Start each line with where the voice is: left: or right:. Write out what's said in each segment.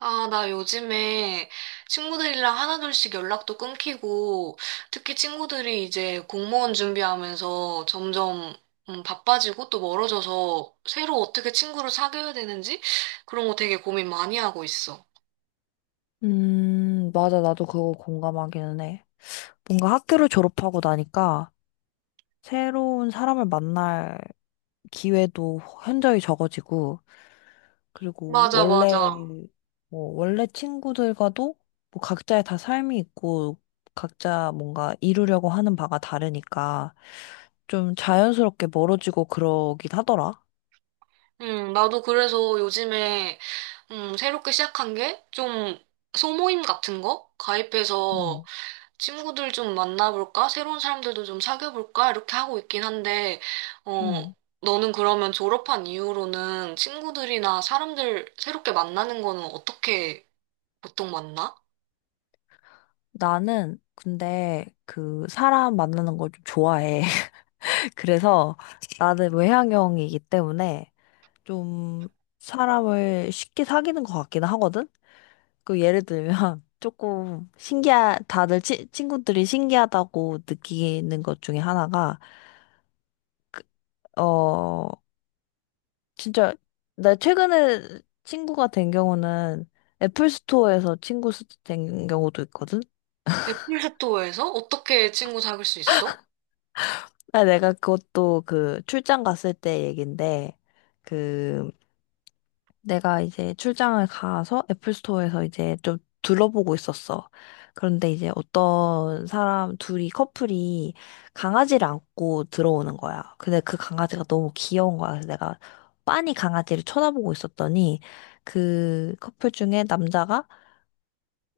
right: 아, 나 요즘에 친구들이랑 하나둘씩 연락도 끊기고, 특히 친구들이 이제 공무원 준비하면서 점점 바빠지고 또 멀어져서 새로 어떻게 친구를 사귀어야 되는지 그런 거 되게 고민 많이 하고 있어.
left: 맞아. 나도 그거 공감하기는 해. 뭔가 학교를 졸업하고 나니까 새로운 사람을 만날 기회도 현저히 적어지고, 그리고
right: 맞아, 맞아.
left: 원래 친구들과도 각자의 다 삶이 있고, 각자 뭔가 이루려고 하는 바가 다르니까 좀 자연스럽게 멀어지고 그러긴 하더라.
right: 나도 그래서 요즘에 새롭게 시작한 게 좀 소모임 같은 거 가입해서
left: 음.
right: 친구들 좀 만나볼까? 새로운 사람들도 좀 사귀어볼까? 이렇게 하고 있긴 한데, 어,
left: 음.
right: 너는 그러면 졸업한 이후로는 친구들이나 사람들 새롭게 만나는 거는 어떻게 보통 만나?
left: 나는 근데 그 사람 만나는 걸 좀 좋아해. 그래서 나는 외향형이기 때문에 좀 사람을 쉽게 사귀는 것 같기는 하거든? 그 예를 들면 조금 신기한, 친구들이 신기하다고 느끼는 것 중에 하나가, 어, 진짜, 나 최근에 친구가 된 경우는 애플 스토어에서 된 경우도 있거든?
right: 애플스토어에서 어떻게 친구 사귈 수 있어?
left: 아, 내가 그것도 그 출장 갔을 때 얘긴데, 그 내가 이제 출장을 가서 애플 스토어에서 이제 좀 둘러보고 있었어. 그런데 이제 어떤 사람 둘이 커플이 강아지를 안고 들어오는 거야. 근데 그 강아지가 너무 귀여운 거야. 그래서 내가 빤히 강아지를 쳐다보고 있었더니 그 커플 중에 남자가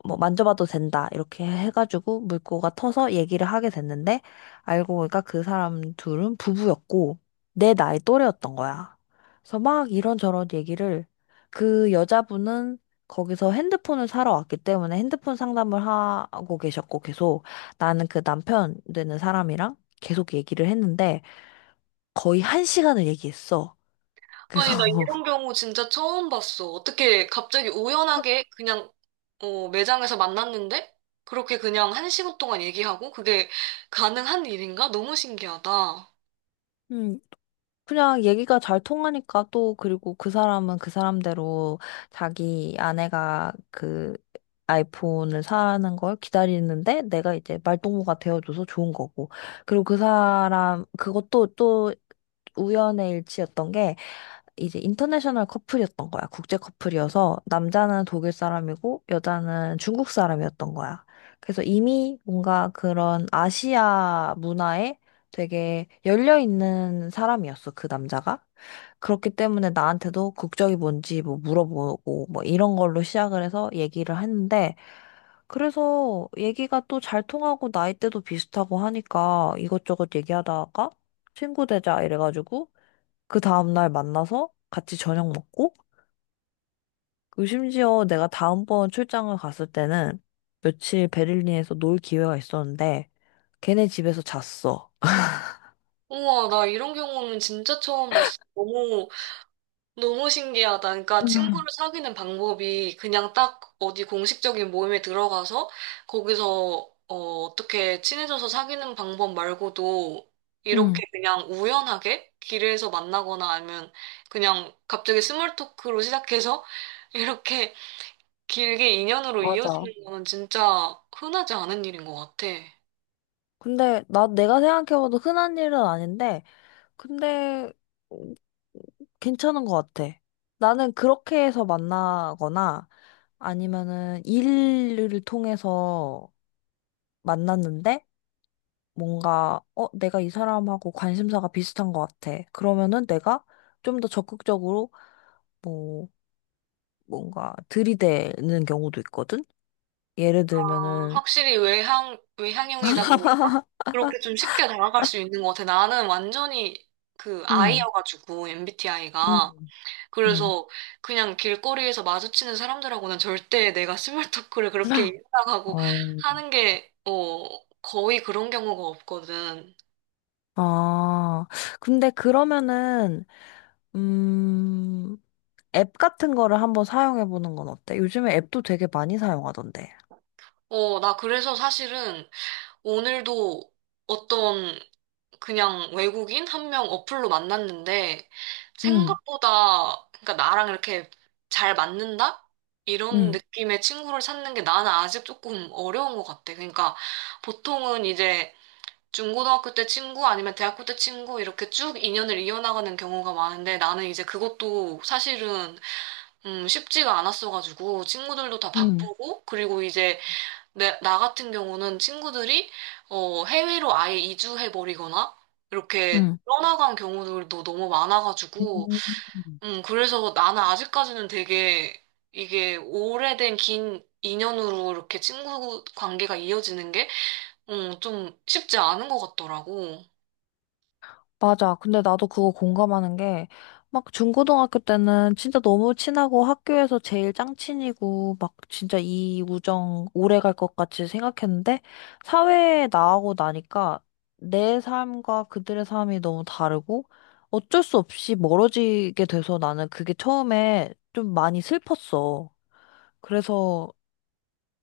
left: 뭐 만져봐도 된다 이렇게 해가지고 물고가 터서 얘기를 하게 됐는데, 알고 보니까 그 사람 둘은 부부였고 내 나이 또래였던 거야. 그래서 막 이런저런 얘기를, 그 여자분은 거기서 핸드폰을 사러 왔기 때문에 핸드폰 상담을 하고 계셨고, 계속 나는 그 남편 되는 사람이랑 계속 얘기를 했는데 거의 한 시간을 얘기했어. 그래서
right: 아니, 나 이런 경우 진짜 처음 봤어. 어떻게 갑자기 우연하게 그냥, 어, 매장에서 만났는데? 그렇게 그냥 한 시간 동안 얘기하고? 그게 가능한 일인가? 너무 신기하다.
left: 그냥 얘기가 잘 통하니까. 또 그리고 그 사람은 그 사람대로 자기 아내가 아이폰을 사는 걸 기다리는데 내가 이제 말동무가 되어줘서 좋은 거고. 그리고 그 사람 그것도 또 우연의 일치였던 게, 이제 인터내셔널 커플이었던 거야. 국제 커플이어서 남자는 독일 사람이고 여자는 중국 사람이었던 거야. 그래서 이미 뭔가 그런 아시아 문화에 되게 열려 있는 사람이었어, 그 남자가. 그렇기 때문에 나한테도 국적이 뭔지 뭐 물어보고 뭐 이런 걸로 시작을 해서 얘기를 했는데, 그래서 얘기가 또 잘 통하고 나이대도 비슷하고 하니까 이것저것 얘기하다가 친구 되자 이래가지고 그 다음날 만나서 같이 저녁 먹고, 그 심지어 내가 다음번 출장을 갔을 때는 며칠 베를린에서 놀 기회가 있었는데, 걔네 집에서 잤어.
right: 우와, 나 이런 경우는 진짜 처음 봤어. 너무, 너무 신기하다. 그러니까
left: 음.
right: 친구를 사귀는 방법이 그냥 딱 어디 공식적인 모임에 들어가서 거기서 어떻게 친해져서 사귀는 방법 말고도
left: 응.
right: 이렇게 그냥 우연하게 길에서 만나거나 아니면 그냥 갑자기 스몰 토크로 시작해서 이렇게 길게 인연으로
left: 맞아.
right: 이어지는 거는 진짜 흔하지 않은 일인 것 같아.
left: 근데 나 내가 생각해봐도 흔한 일은 아닌데, 근데 음, 괜찮은 것 같아. 나는 그렇게 해서 만나거나 아니면은 일을 통해서 만났는데, 뭔가, 내가 이 사람하고 관심사가 비슷한 것 같아. 그러면은 내가 좀 더 적극적으로, 뭐, 뭔가 들이대는 경우도 있거든? 예를
right: 아,
left: 들면은,
right: 확실히 외향형이다 보니까 그렇게 좀 쉽게 다가갈 수 있는 것 같아. 나는 완전히 그
left: 음.
right: I여가지고, MBTI가.
left: 음. 음.
right: 그래서 그냥 길거리에서 마주치는 사람들하고는 절대 내가 스몰 토크를 그렇게 인사하고
left: 어,
right: 하는 게, 어, 거의 그런 경우가 없거든.
left: 아, 근데 그러면은, 음, 앱 같은 거를 한번 사용해 보는 건 어때? 요즘에 앱도 되게 많이 사용하던데.
right: 어, 나 그래서 사실은 오늘도 어떤 그냥 외국인 한 명 어플로 만났는데
left: 응.
right: 생각보다 그러니까 나랑 이렇게 잘 맞는다? 이런
left: 응.
right: 느낌의 친구를 찾는 게 나는 아직 조금 어려운 것 같아. 그러니까 보통은 이제 중고등학교 때 친구 아니면 대학교 때 친구 이렇게 쭉 인연을 이어나가는 경우가 많은데 나는 이제 그것도 사실은 쉽지가 않았어가지고 친구들도 다
left: 음.
right: 바쁘고 그리고 이제 나 같은 경우는 친구들이 어, 해외로 아예 이주해버리거나 이렇게
left: 응.
right: 떠나간 경우들도 너무 많아가지고,
left: 음.
right: 그래서 나는 아직까지는 되게 이게 오래된 긴 인연으로 이렇게 친구 관계가 이어지는 게, 좀 쉽지 않은 것 같더라고.
left: 맞아. 근데 나도 그거 공감하는 게, 막 중고등학교 때는 진짜 너무 친하고 학교에서 제일 짱친이고, 막 진짜 이 우정 오래 갈 것 같이 생각했는데, 사회에 나가고 나니까 내 삶과 그들의 삶이 너무 다르고, 어쩔 수 없이 멀어지게 돼서 나는 그게 처음에 좀 많이 슬펐어. 그래서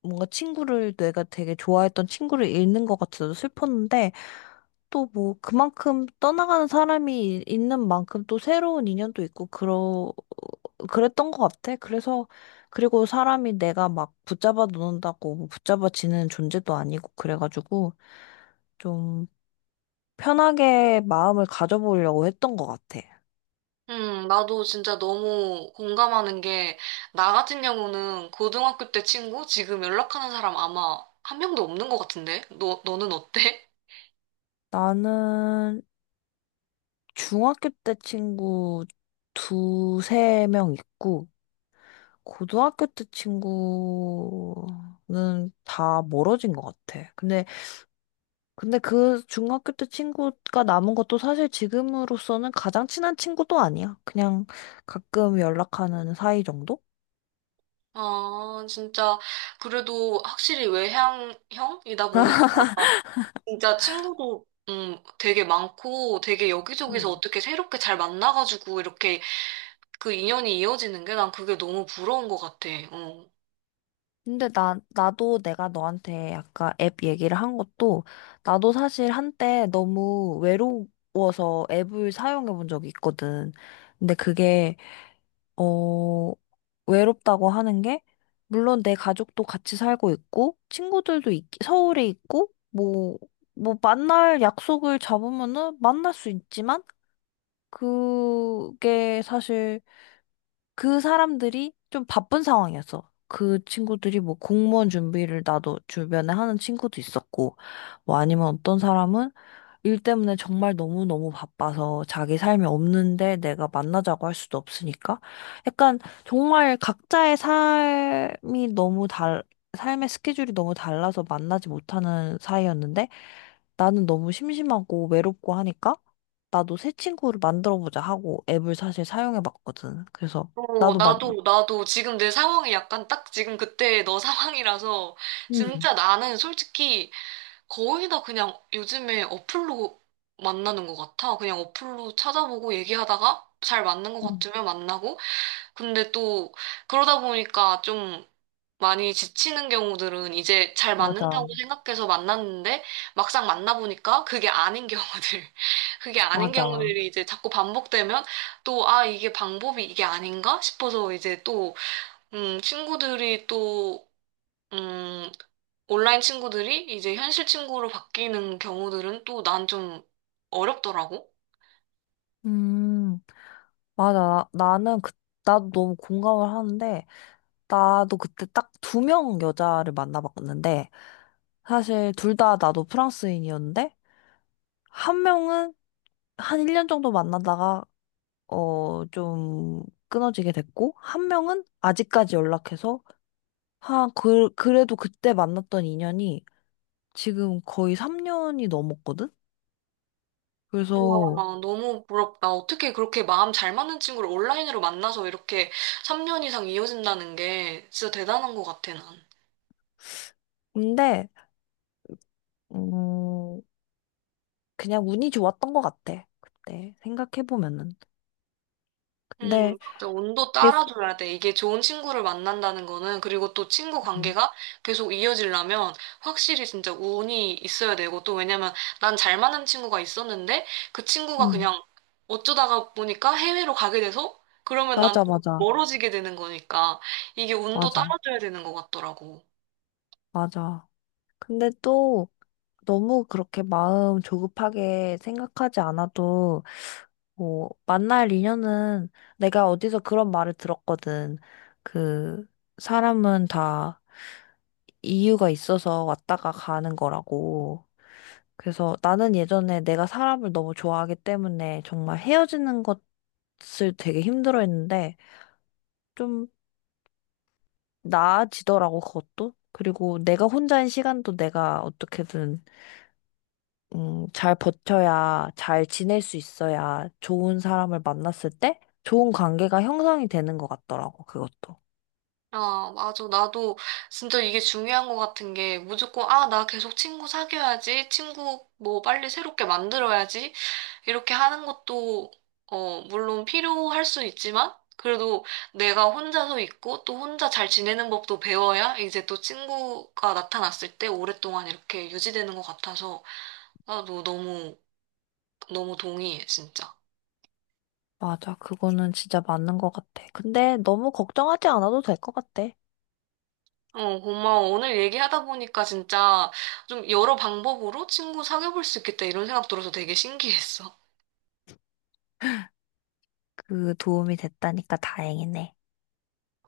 left: 뭔가 친구를, 내가 되게 좋아했던 친구를 잃는 것 같아서 슬펐는데, 또 뭐 그만큼 떠나가는 사람이 있는 만큼 또 새로운 인연도 있고 그러 그랬던 것 같아. 그래서 그리고 사람이 내가 막 붙잡아 놓는다고 뭐 붙잡아지는 존재도 아니고 그래가지고 좀 편하게 마음을 가져보려고 했던 것 같아.
right: 나도 진짜 너무 공감하는 게, 나 같은 경우는 고등학교 때 친구, 지금 연락하는 사람 아마 한 명도 없는 것 같은데? 너는 어때?
left: 나는 중학교 때 친구 두세 명 있고 고등학교 때 친구는 다 멀어진 것 같아. 근데 그 중학교 때 친구가 남은 것도 사실 지금으로서는 가장 친한 친구도 아니야. 그냥 가끔 연락하는 사이 정도?
right: 아, 진짜, 그래도 확실히 외향형이다 보니까, 진짜 친구도, 되게 많고, 되게 여기저기서
left: 음.
right: 어떻게 새롭게 잘 만나가지고, 이렇게 그 인연이 이어지는 게 난 그게 너무 부러운 것 같아. 어.
left: 근데 나도 내가 너한테 아까 앱 얘기를 한 것도 나도 사실 한때 너무 외로워서 앱을 사용해 본 적이 있거든. 근데 그게 어, 외롭다고 하는 게, 물론 내 가족도 같이 살고 있고, 서울에 있고, 만날 약속을 잡으면은 만날 수 있지만, 그게 사실 그 사람들이 좀 바쁜 상황이었어. 그 친구들이 뭐 공무원 준비를 나도 주변에 하는 친구도 있었고, 뭐 아니면 어떤 사람은 일 때문에 정말 너무너무 바빠서 자기 삶이 없는데 내가 만나자고 할 수도 없으니까, 약간 정말 각자의 삶이 너무 달, 삶의 스케줄이 너무 달라서 만나지 못하는 사이였는데, 나는 너무 심심하고 외롭고 하니까 나도 새 친구를 만들어 보자 하고 앱을 사실 사용해 봤거든. 그래서 나도 만,
right: 나도 지금 내 상황이 약간 딱 지금 그때 너 상황이라서,
left: 음.
right: 진짜 나는 솔직히 거의 다 그냥 요즘에 어플로 만나는 것 같아. 그냥 어플로 찾아보고 얘기하다가 잘 맞는 것
left: 음.
right: 같으면 만나고, 근데 또 그러다 보니까 좀 많이 지치는 경우들은 이제 잘 맞는다고
left: 맞아.
right: 생각해서 만났는데 막상 만나보니까 그게 아닌 경우들, 그게 아닌
left: 맞아.
right: 경우들이 이제 자꾸 반복되면 또 아, 이게 방법이 이게 아닌가 싶어서 이제 친구들이 음, 온라인 친구들이 이제 현실 친구로 바뀌는 경우들은 또 난 좀 어렵더라고.
left: 음, 맞아. 나는 나도 너무 공감을 하는데, 나도 그때 딱 두 명 여자를 만나봤는데, 사실 둘 다 나도 프랑스인이었는데, 한 명은 한 1년 정도 만나다가, 좀 끊어지게 됐고, 한 명은 아직까지 연락해서, 그래도 그때 만났던 인연이 지금 거의 3년이 넘었거든?
right: 우와,
left: 그래서,
right: 너무 부럽다. 어떻게 그렇게 마음 잘 맞는 친구를 온라인으로 만나서 이렇게 3년 이상 이어진다는 게 진짜 대단한 것 같아, 난.
left: 근데, 음, 그냥 운이 좋았던 것 같아. 그때 생각해보면은. 근데
right: 맞아. 운도
left: 계속,
right: 따라줘야 돼. 이게 좋은 친구를 만난다는 거는, 그리고 또 친구
left: 음.
right: 관계가 계속 이어지려면 확실히 진짜 운이 있어야 되고, 또 왜냐면 난 잘 맞는 친구가 있었는데, 그 친구가
left: 음.
right: 그냥 어쩌다가 보니까 해외로 가게 돼서, 그러면 난
left: 맞아.
right: 또
left: 맞아.
right: 멀어지게 되는 거니까, 이게 운도
left: 맞아.
right: 따라줘야 되는 것 같더라고.
left: 맞아. 근데 또 너무 그렇게 마음 조급하게 생각하지 않아도, 뭐 만날 인연은, 내가 어디서 그런 말을 들었거든. 그 사람은 다 이유가 있어서 왔다가 가는 거라고. 그래서 나는 예전에 내가 사람을 너무 좋아하기 때문에 정말 헤어지는 것을 되게 힘들어했는데 좀 나아지더라고, 그것도. 그리고 내가 혼자인 시간도 내가 어떻게든 잘 지낼 수 있어야 좋은 사람을 만났을 때 좋은 관계가 형성이 되는 것 같더라고, 그것도.
right: 아, 맞아. 나도 진짜 이게 중요한 것 같은 게 무조건, 아, 나 계속 친구 사귀어야지, 친구 뭐 빨리 새롭게 만들어야지, 이렇게 하는 것도, 어, 물론 필요할 수 있지만, 그래도 내가 혼자서 있고 또 혼자 잘 지내는 법도 배워야 이제 또 친구가 나타났을 때 오랫동안 이렇게 유지되는 것 같아서 나도 너무, 너무 동의해, 진짜.
left: 맞아, 그거는 진짜 맞는 것 같아. 근데 너무 걱정하지 않아도 될 것 같아.
right: 어, 고마워. 오늘 얘기하다 보니까 진짜 좀 여러 방법으로 친구 사귀어볼 수 있겠다 이런 생각 들어서 되게 신기했어.
left: 그 도움이 됐다니까 다행이네.